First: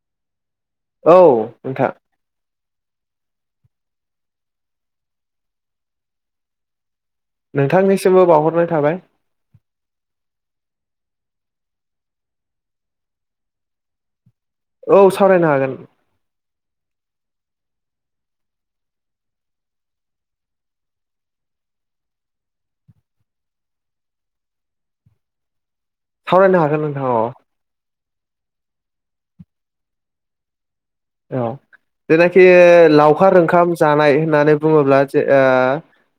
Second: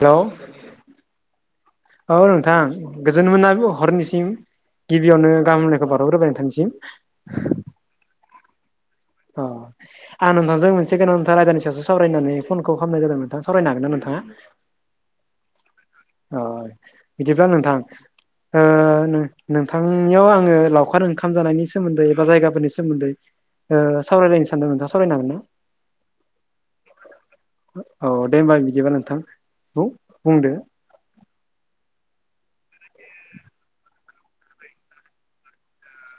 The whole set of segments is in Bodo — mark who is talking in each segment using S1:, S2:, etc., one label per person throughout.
S1: द
S2: औ नोंथा।
S1: नोंथां गोजोन मोना हरनिसिम गिबियावनो गाहाम हामनायखौ बावहर ग्रोबायना नोंथांनिसिम।
S2: नोंथांनिसिमबो बावहरनाय थाबाय।
S1: अ आं नोंथांजों मोनसे गोनांथार आयदानि सायावसो सावरायनो होन्नानै फनखौ खालामनाय जादों नोंथां सावरायनो हागोन ना नोंथाङा।
S2: औ सावरायनो हागोन।
S1: अ बिदिब्ला नोंथां। ओ नोंथांनियाव आङो लावखार ओंखाम जानायनि सोमोन्दै एबा जायगाफोरनि सोमोन्दै ओ सावरायलायनो सानदों नोंथां सावरायनो हगोन ना।
S2: सावरायनो हागोन नोंथां औ।
S1: औ दे होनोमबा बिदिबा नोंथां औ बुंदो।
S2: औ। जेनाखि लावखार ओंखाम जानाय होननानै बुङोब्ला जे ओ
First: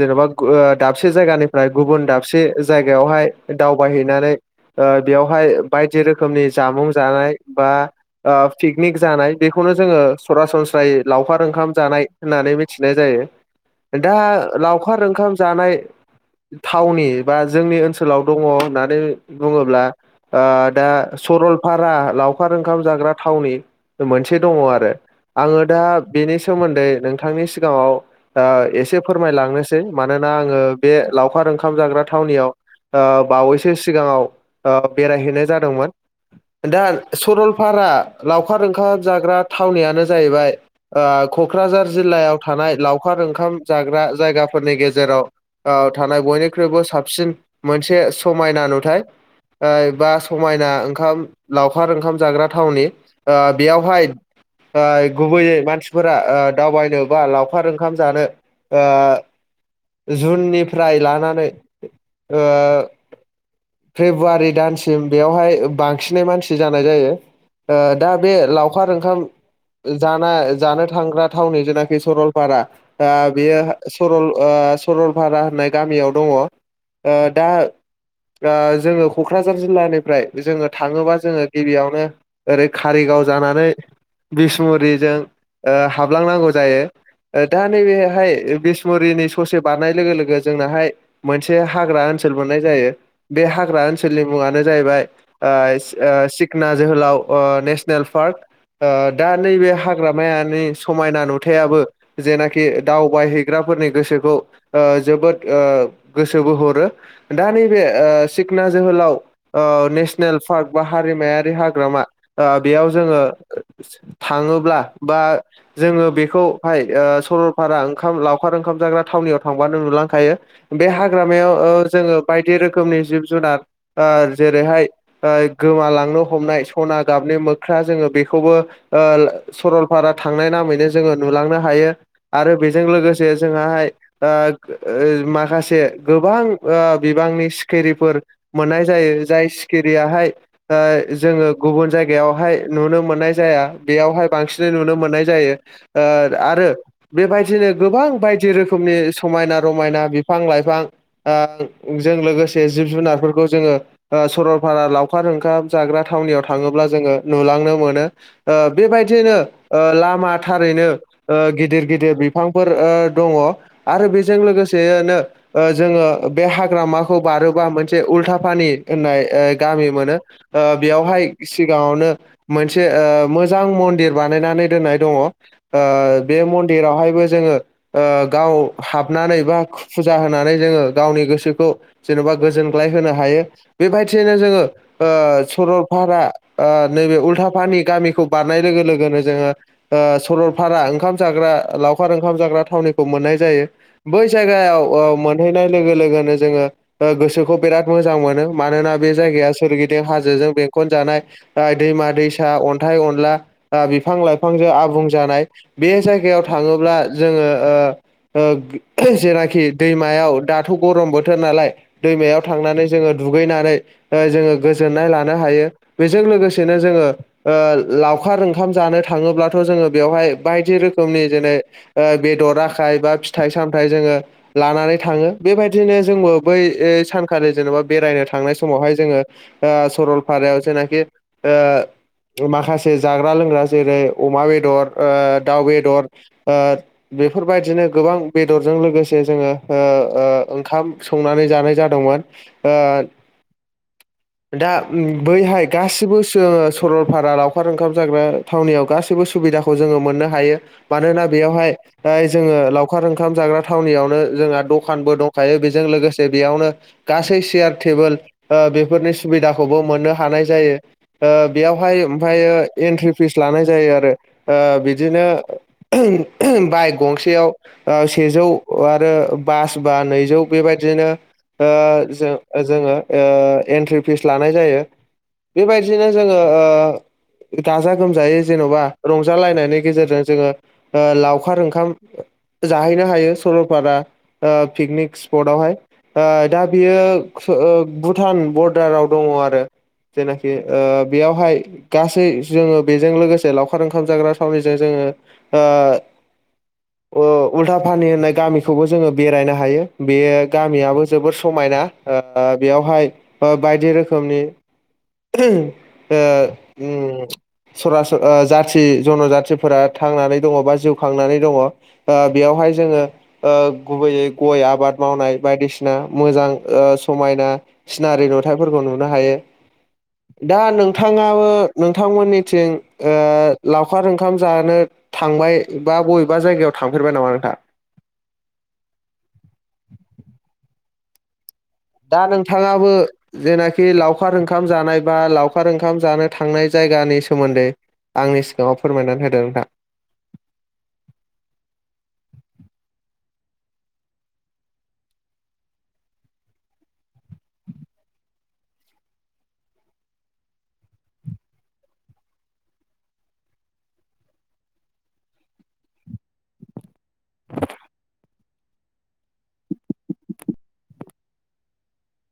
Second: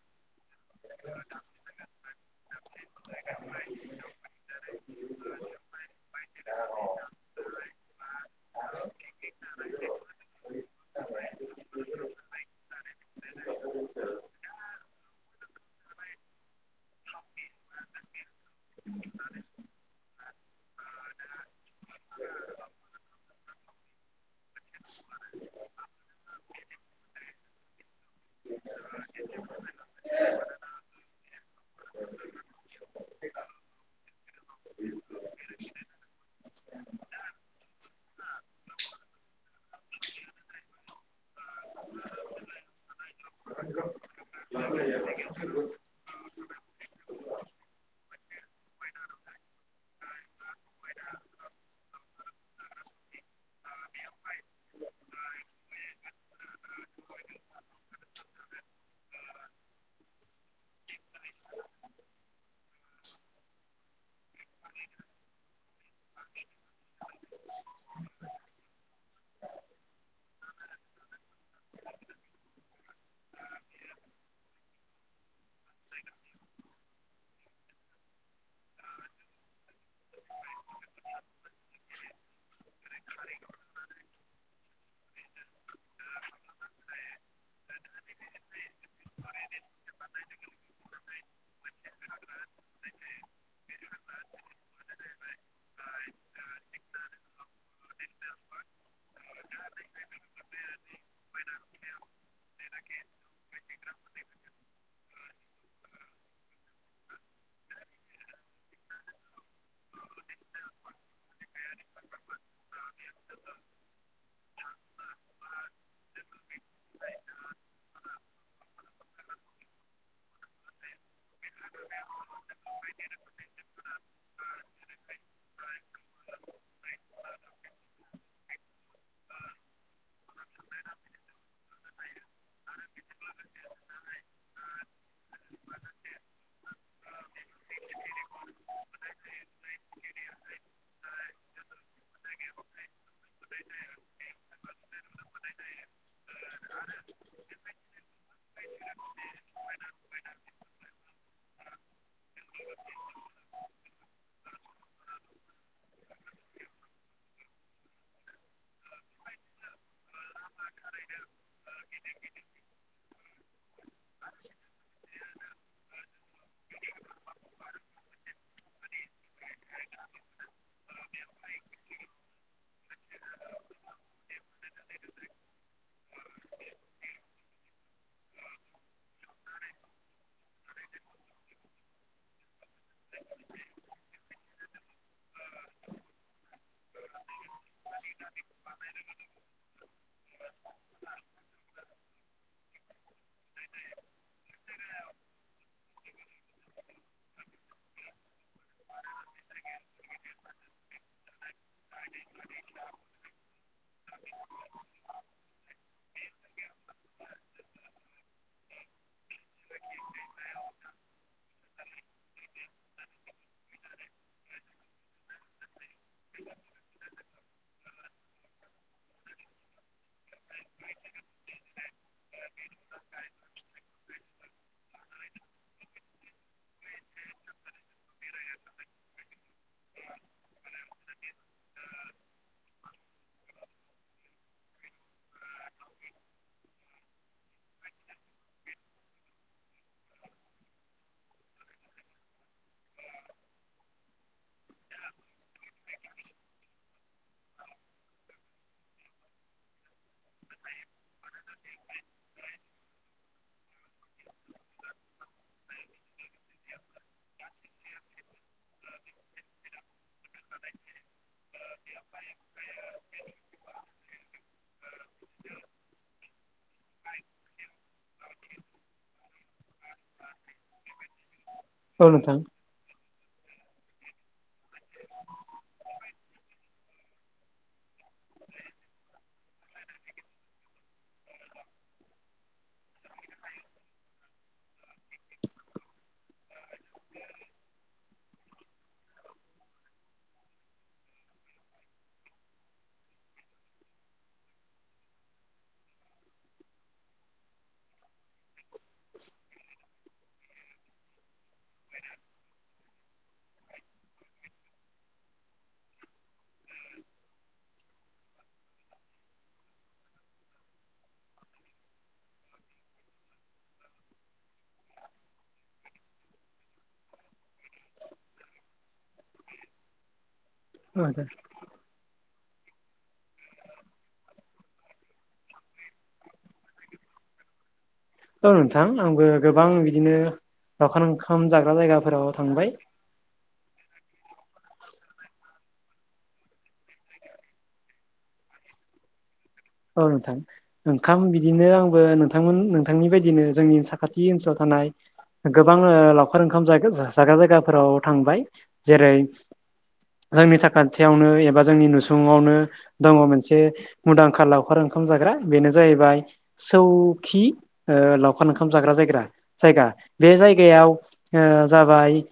S2: जेन'बा ओ दाबसे जायगानिफ्राय गुबुन दाबसे जायगायावहाय दावबायहैनानै ओ बेवहाय बायदि रोखोमनि जामुं जानाय बा ओ पिकनिक जानाय बेखौनो जोङो सरासनस्रायै लावखार ओंखाम जानाय होननानै मिथिनाय जायो। दा लावखार ओंखाम जानाय थावनि बा जोंनि ओनसोलाव दङ होननानै बुङोब्ला ओ दा सरलपारा लावखार ओंखाम जाग्रा थावनि मोनसे दङ आरो आङो दा बेनि सोमोन्दै नोंथांनि सिगाङाव ओ एसे फोरमाय लांनोसै मानोना आङो बे लावखार ओंखाम जाग्रा थावनियाव ओ बावैसो सिगाङाव बेरायहैनाय जादोंमोन। दा सरलपारा लावखार ओंख थावनियानो जाहैबाय ओ क'क्राझार जिल्लायाव थानाय लावखार ओंखाम जाग्रा जायगा जायगाफोरनि गेजेराव ओ थानाय बयनिख्रुइबो साबसिन मोनसे समायना नुथाय। ओ बा समायना ओंखाम लावखार ओंखाम जाग्रा थावनि ओ बेहाय गुबैयै मानसिफोरा दावबायनो बा लावखार ओंखाम जानो ओ जुननिफ्राय लानानै फेब्रुवारि दानसिम बेयावहाय बांसिनै मानसि जानाय जायो दा बे लावखार ओंखाम जानाय जानो जानो थांग्रा थावनि जेनाखि सरलपारा दा बेयो सरल ओ ओ सरलपारा होननाय गामियाव दङ ओ दा दा जोङो क'क्राझार जिल्लानिफ्राय जोङो थाङोबा जोङो गिबियावनो ओरै कारिगाव जानानै बिसमुरिजों ओ हाबलांनांगौ जायो ओ दा नैबेहाय बिसमुरिनि ससे बारनाय लोगो लोगो जोंनाहाय मोनसे हाग्रा ओन सोल मोननाय जायो बे हाग्रा ओनसोलनि मुङानो जाहैबाय ओ सिखना जोहोलाव नेसनेल पार्क दा नैबे हाग्रामायानि समायना नुथायाबो जेनाखि दावबायहैग्रा फोरनि गोसोखौ ओ जोबोद ओ गोसोबो हरो दा नैबे सिखना जोहोलाव ओ सनेल पार्क बा हारिमायारि हाग्रामा ओ बेयाव जोङो थाङोब्ला बा जोङो बेखौहाय ओ सरलफा लावखार ओंखाम जाग्रा थावनि आव थांबानो नुलांखायो बे हाग्रायाव ओ जोंङो बायदि रो रोखोमनि जिब जुनार जेरैहाय गोमालांनो हमनाय सना गाबनि मो ख्रा जोङो बेखौबो सरलपारा थांनाय नामैनो जोङो नुलांनो हायो आरो बेजों लोगोसे जोंहाय माखासे गोबां बिबांनि सिखिरिफोर मोननाय जायो जाय सिखिरियाहाय जोङो गुबुन जायगायावहाय नुनो मोननाय जाया बेयावहाय बांसिनै नुनो मोननाय जायो आरो बेबायदिनो गोबां बायदि रोखोमनि समायना रमायना बिफां लाइफां जों लोगोसे जिब जुनारफोरखौ जोङो सरलपारा लावखार ओंखाम जाग्रा थावनियाव थाङोब्ला जोङो नुलांनो मोनो बेबायदिनो लामा थारैनो गिदिर गिदिर बिफांफोर दङ आरो बेजों लोगोसेयैनो जोङो बे हाग्रामाखौ बारोबा मोनसे उल्था पानि होननाय गामि मोनो बेयावहाय सिगाङावनो मोनसे मोजां मन्दिर बानायनानै दोननाय दङ बे ओ मन्दिरावहायबो जोङो ओ गाव हाबनानै बा फुजा होनानै जोङो गावनि गोसोखौ जेन'बा गोजोन सुग्लाय होनो हायो बेबायदियैनो जोङो सरलपारा ओ नैबे उल्था फानि गामिखौ बारनाय लोगो लोगोनो जोङो सरलपारा ओंखाम जाग्रा लावखार ओंखाम जाग्रा थावनिखौ मोननाय जायो बै जायगायाव मोनहैनाय लोगो लोगोनो जोङो गोसोखौ बिराद मोजां मोनो मानोना बे जायगाया सोरगिदिं हाजोजों बेंखनजानाय दैमा दैसा अन्थाइ अनला बिफां लाइफांजों आबुं जानाय बे जायगायाव थाङोब्ला जोंङो ओ ओ जेनाखि दैमायाव दाथ' गरम बोथोर नालाय दै थांनानै जोङो दुैनानै जोंङो गोजोननाय लानो हायो लोगोसेनो जोंङो लखार ओंखाम जानो थाङोबाथ' जोंङो बेयावहाय बायदि रोखोमनि जेनै बेदर आखाय बा फिथाइ सामथ जोङो लानानै थाङो बेबायदिनो जोंबो बै सानखालि जेनेबा बेरायनो थांनाय समावहाय जोंङो सरलपारायाव जेनाखि माखासे जाग्रा लोंग्रा जेरै अमा बेदर ओ दाउ बेदर ओ बेफोरबायदिनो गोबां बेदरजों लोगोसे जोङो ओ ओ ओंखाम संनानै जानाय जादोंमोन ओ दा बैहाय गासिबो सो- सरलपारा लावखार ओंखाम जाग्रा थावनियाव गाससिबो सुबिदाखौ जोङो मोननो हायो मानोना बेयावहाय जोङो लावखार ओंखाम जाग्रा थावनियावनो जोंहा दखानबो दंखायो बेजों लोगोसे बेयावनो गासै सेयार टेबोल बेफोरनि सुबिदाखौबो मोननो हानाय जायो बेयावहाय ओमफ्रायो एन्ट्रि फिस लानाय जायो आरो बिदिनो [unintelligible] बाइक गंसेयाव ओ सेजौ आरो बास बा नैजौ बेबायदिनो ओ
S1: औ
S2: जों
S1: नोंथां
S2: जोङो ओ एन्ट्रि फिस लानाय जायो बेबायदि बिदिनो जोङो ओ गाजा गोमजायै जेन'बा रंजालायनायनि गेजेरजों जोङो ओ लावखार ओंखाम जाहैनो हायो सरलपारा ओ पिकनिक स्पटवहाय दा बियो ओ भुटान बरडाराव दङ आरो जेना ओ बेयावहाय गासै जोङो बेजों लोगोसे लावखार ओंखाम जाग्रा थावनिजों जोङो ओ ओ उल्था पानि होननाय गामिखौबो जोङो बेरायनो हायो बे गामियाबो जोबोर समाय ना ओ बेयावहाय ओ बायदि रोखोमनि
S1: [inaudible]
S2: [unintelligible] ओ उम सरास ओ जाथि जन'जाथिफोरा थांनानै दङ बा जिउ खांनानै दङ ओ बेयावहाय बेहाय जोङो ओ गुबैयै गय आबाद मावनाय बायदिसिना मोजां ओ समायना सिनारि नुथायफोरखौ नुनो हायो।
S1: [inaudible]
S2: दा नोंथाङाबो नोंथांमोननि थिं ओ लावखार ओंखाम जानो थांबाय बा बबेबा जायगायाव थांफेरबाय नामा नोंथां? [unintelligible]
S1: औ नोंथां आंबो गोबां बिदिनो लावखार ओंखाम जागोन
S2: दा नोंथाङाबो जेनाखि लावखा खार ओंखाम जानाय बा लावखार ओंखाम जानो थांनाय जायगानि सोमोन्दै आंनि सिगाङाव फोरमायनानै होदों नोंथां?
S1: औ नोंथां ओंखाम बिदिनो आंबो नोंथांमोन नोंथांनि बायदिनो जोंनि साखाथि ओनसोलाव थां नाय गोबां ओ लावखार ओंखाम जाग्रा जायगा जायगाफोराव थांबाय जेरै जोंनि साखाथियावनो एबा जोंनि नुसुंआवनो दङ मोनसे मुंदांखा लावखार ओंखाम जाग्रा बेनो जाहैबाय सौखि ओ लावखार ओंखाम जाग्रा जायगा। जायगा बे जायगायाव ओ जाबाय ओ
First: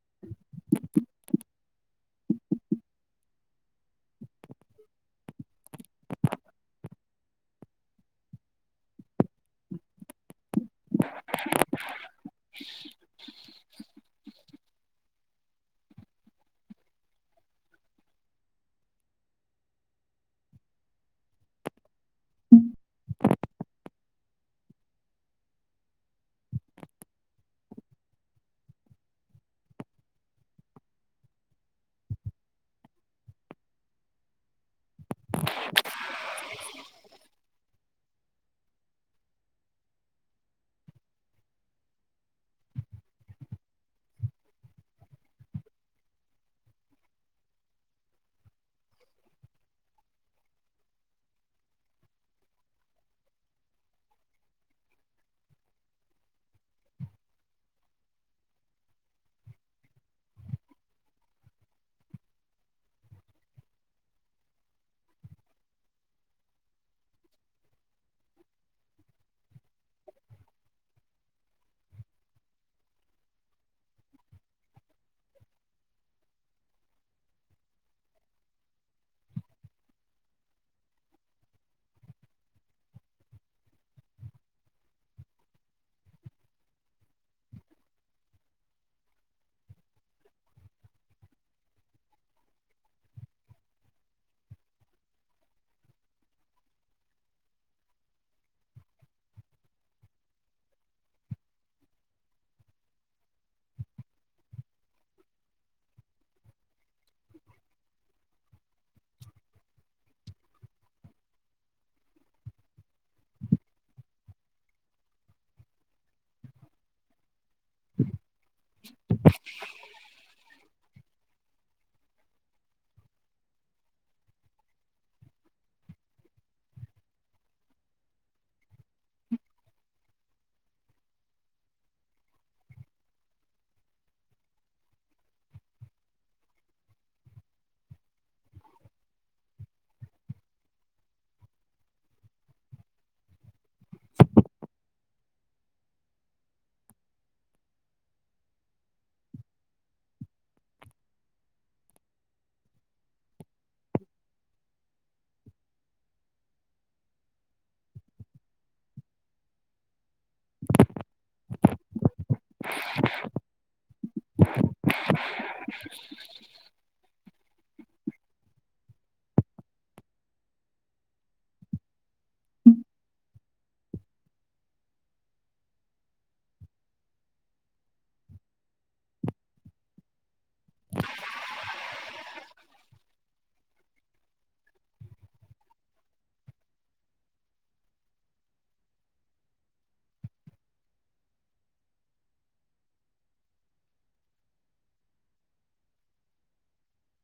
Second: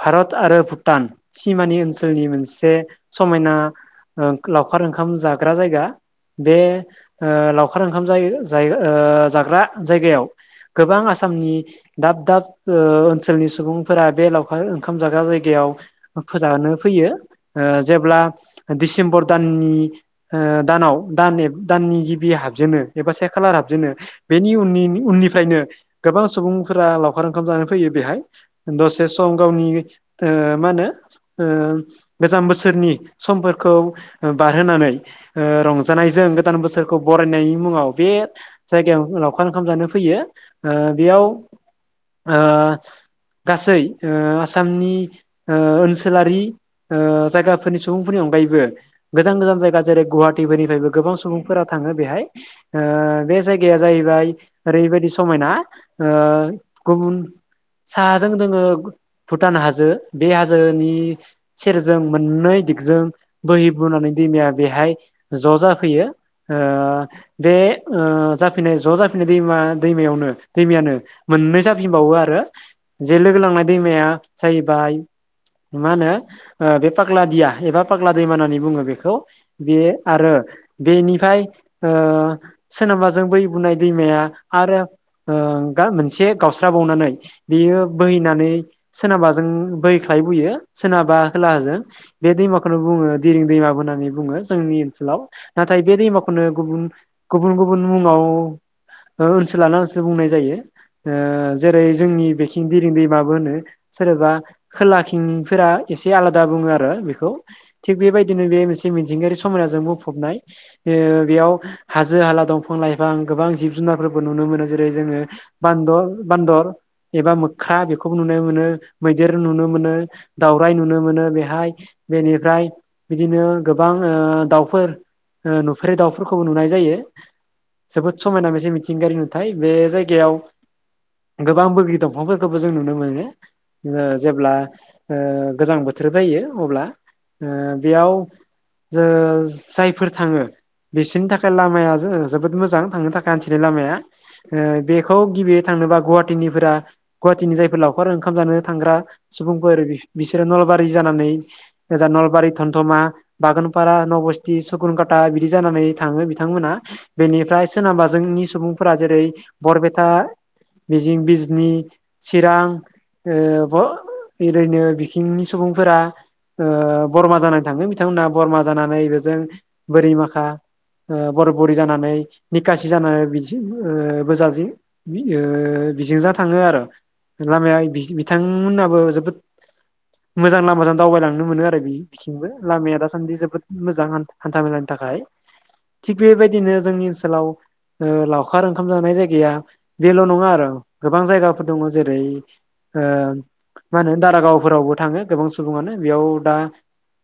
S1: भारत आरो भुटान सिमा नि ओनसोलनि मोनसे समायना ओ लावखार ओंखाम जाग्रा जायगा। बे ओ लावखार ओंखाम जायो जायो ओ जाग्रा जायगायाव गोबां आसामनि दाब दाब ओ ओनसोलनि सुबुंफोरा बे लावखार ओंखाम जाग्रा जायगायाव फोजानो फैयो ओ जेब्ला दिसेम्बर दाननि नि ओ दानाव दान दाननि गिबि हाबजेनो एबा से खालार हाबजेनो बेनि उननि उननिफ्रायनो गोबां सुबुंफोरा लावखार ओंखाम जानो फैयो बेहाय दसे सम गावनि ओ मा होनो ओ गोजाम बोसोरनि समफोरखौ बारहोनानै रं जानाय जों गोदान बोसोरखौ बरायनायनि मुङाव बे जायगायाव लावखार ओंखाम जानो फैयो ओ बेयाव ओ गासै ओ आसामनि ओ ओनसोलारि ओ जायगाफोरनि सुबुंफोरनि अनगायैबो गोजान गोजान जायगा जेरै गुवाहाटिफोरनि फ्रायबो गोबां सुबुंफोरा थाङो बेहाय ओ बे जायगाया जाहैबाय ओरैबायदि समायना। ओ गुबुन साहाजों दोङो भुटान हाजो बे हाजोनि सेरजों मोननै दिगजों बोहै बोनानै दैमाया बेहाय ज' जाफैयो ओ बे ओ जाफैनाय ज' जाफैनाय दैमा दैमायावनो दैमायानो मोननै जाफिनबावो आरो जे लोगो लांनाय दैमाया जाहैबाय मा होनो बे पाग्ला दिया एबा पाग्ला दैमा होननानै बुङो बेखौ। बे आरो बेनिफ्राय ओ सोनाबाजों बोहै बुनाय दैमाया आरो ओ मोनसे गावस्राबावनानै बियो बोहैनानै सोनाबाजों बोहैखा बुयो सोनाबा खोलाजों बे दैमाखौनो बुङो दिरिं दैमा होननानै बुङो। जोंनि ओनसोलाव नाथाय बे दैमाखौनो गुबुन गुबुन गुबुन मुङाव ओ ओनसोल लाना ओनसोल बुंनाय जायो। ओ जेरै जोंनि बेखिं दिरिं दै माबो होनो सोरबा खोलाथिंनिफोरा एसे आलादा बुङो आरो बेखौ थिग बेबायदिनो बे मोनसे मिथिंगायारि समायना जों बुंफबनाय ओ बेयाव हाजो हाला दंफां लाइफां गोबां जिब जुनार नुनो मोनो। जेरै जोङो बान्द बान्दर एबा ख्रा बेखौबो नुनो मोनो मैदेर नुनो मोनो दाउ, राय नुनो मोनो बेहाय बेनिफ्राय बिदिनो गोबां ओ दाउ फोर नुफेरै दाउफोरखौबो नुनाय जायो। जोबोद समायना मोनसे मिथिंगायारि नुथाय बे जायगायाव गोबां बोगि दंफांफोरखौबो जों नुनो मोनो ओ जेब्ला ओ गोजां बोथोर फैयो अब्ला ओ बेयाव ओ जायफोर थाङो बिसोरनि थाखाय लामाया जो जोबोद मोजां थांनो थाखाय हान्थिनाय लामाया ओ बेखौ गिबियै थां नोबा गवाहाति निफोरा गवाहातिनि जायफोर लावखार ओंखाम जानो थांग्रा सुबुंफोर बिसोर नलबारि जानानै ओजा नलबारि थनथमा बागानफारा नस सकुन खााटा बिदि जानानै थांङो बिथांमोना बेनिफ्राय सोरनाबबा जोंनि सुबुंफोरा जेरै बरपेटा मिजिं बिजनि चिरां ओ ओरैनो बिखंनि सुबुंफोरा बरमा जानानै थांङो बिथांमोना बरमा जानानै जों बोरै माखा बर' बरि जानानै निकसि जानानै बि ओ बोजाजि ओ बेजोंज थांङो आरो लामाया बिथांमोनाबो जोबोद मोजां लामाजों दावबायलांनो मोनो आरो बेथिंबो लामाया दासान्दि जोबोद मोजां मोजां हान्था मेलानि थाखाय थिग बेबायदिनो जोंनि ओनसोलाव लावखार ओंखाम जानाय जायगाया बेल' नंङा आरो गोबां जायगाफोर दंङो जेरै ओ मा होनो दारागावफोरावबो थांङो गोबां सुबुंङानो बेयाव दा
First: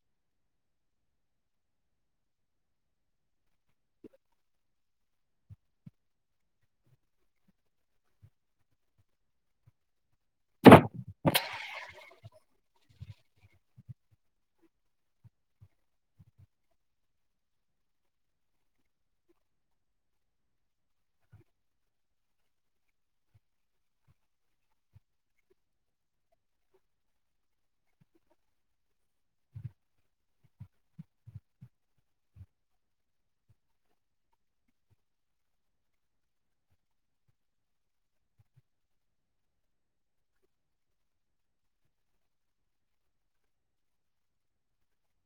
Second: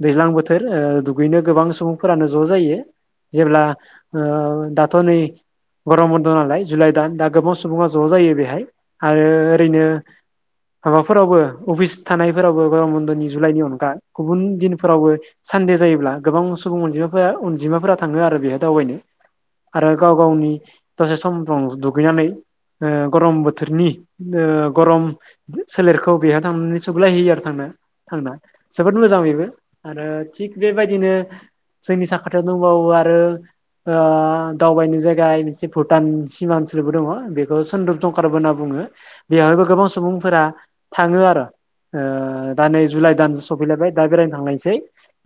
S1: दैज्लां बोथोर ओ दुगैनो गोबां सुबुंफोरानो ज' जायो जेब्ला ओ दाथ' नै गरम बन्द नालाय जुलाइ दान दा गोबां सुबुंङा ज' जायो बेहाय आरो ओरैनो माबाफोरावबो अफिस थानायफोरावबो गरम बन्द'नि जुलाइनि अनगा गुबुन दिनफोरावबो सान्दे जायोब्ला गोबां सुबुं अनजिा अनजिमाफोरा थांङो आरो बेहाय दावबायनो आरो गाव गावनि दसे समफ्र दुगैनानै ओ गरम बोथोरनि ओ गरम सोलेरखौ बेहा थांनानै सग्लायहैयो आरो थांनानै जोबोद मोजां बेबो आरो थि बेबाय बिदिनो जोंनि साखाथियाव दंबावो आरो ओ दावबायनो जायगाय मोनसे भुटान सिमा ओनसोलबो दंङ बेखौ सदप दंकारबो होनना बुंङो बेवहायबो गोबां सुबुंफोरा थांङो आरो ओ दा नै जुलाइ दानसो सफैलायबाय दा बेरायनो थांलायसै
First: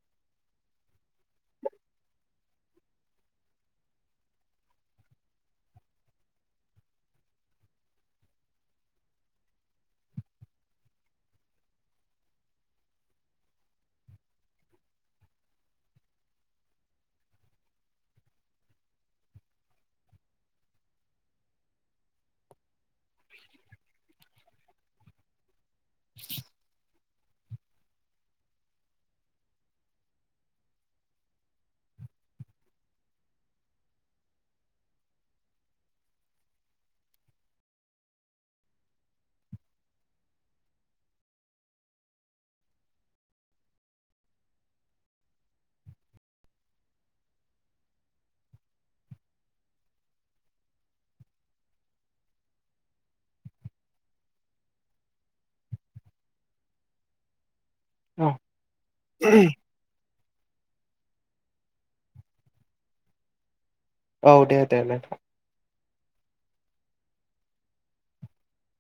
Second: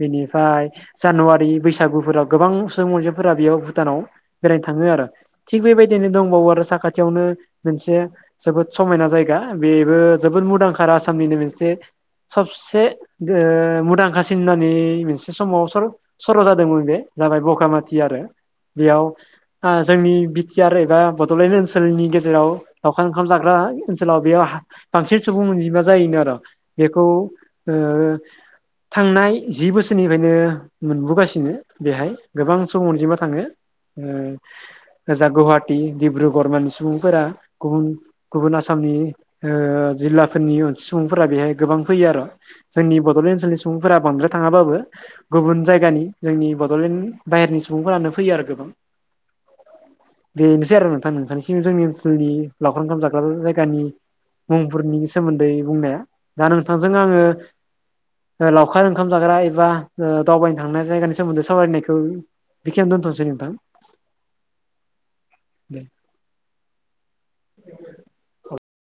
S1: बिनि ओमफ्राय जानुवारि बैसागुफोराव गोबां सुबुं अनजिफोरा बेयाव भुटानाव बेरायनो थांङो आरो थिग बेबायदिनो दंबावो आरो साखाथियावनो मोनसे जोबोद समायना जायगा बेबो जबो जबोद मुंदांखा आसामनिनो मोनसे सबसेओ मुंदांखा सिमनानि मोनसे समाव सर' जादोंमोन बे जाबाय बगामाथि आरो बेयाव जोंनि बिटिआ एबा बड'लेण्ड ओनसोलनि गेजेराव लावखार ओंखाम जाग्रा ओनसोलाव बेयाव बांसिन सुबुं अनजिमा जायोनो आरो बे थांनाय जि बोसोर निफ्रायनो मोनबोगासिनो बेहाय गोबां सम अनजिमा थांङो उम जाा गुवाहाटी डिब्रु गरमाननि सुबुंफोरा गुबुन गुबुन आसामनि ओ जिल्लाफोरनि सुबुंफोरा बेहाय गोबां फैयो आरो जोंनि बड'लेण्ड ओनसोलनि सुबुंफोरा बांद्राय थांङाबाबो गुबुन जायगानि, जोंनि बड'लेण्ड बाहेरनि सुबुंफोरानो फैयो आरो गोबां। बेनोसै आरो नोंथां, नोंथांनिसिम जोंनि ओनसोलनि लावख ओंखाम जाग्रा जायगानि मुंफोरनि सोमोन्दै बुंनाया। दा नोंथांजों आंङो लावखार ओंखाम जाग्रा एबा ओ दावबायनो थांनाय जायगानि सोमोन्दै सावरायनायखौ बेखिनो दोन्थ'नोसै नोंथां।
S2: औ दे दे दे।
S1: [inaudible]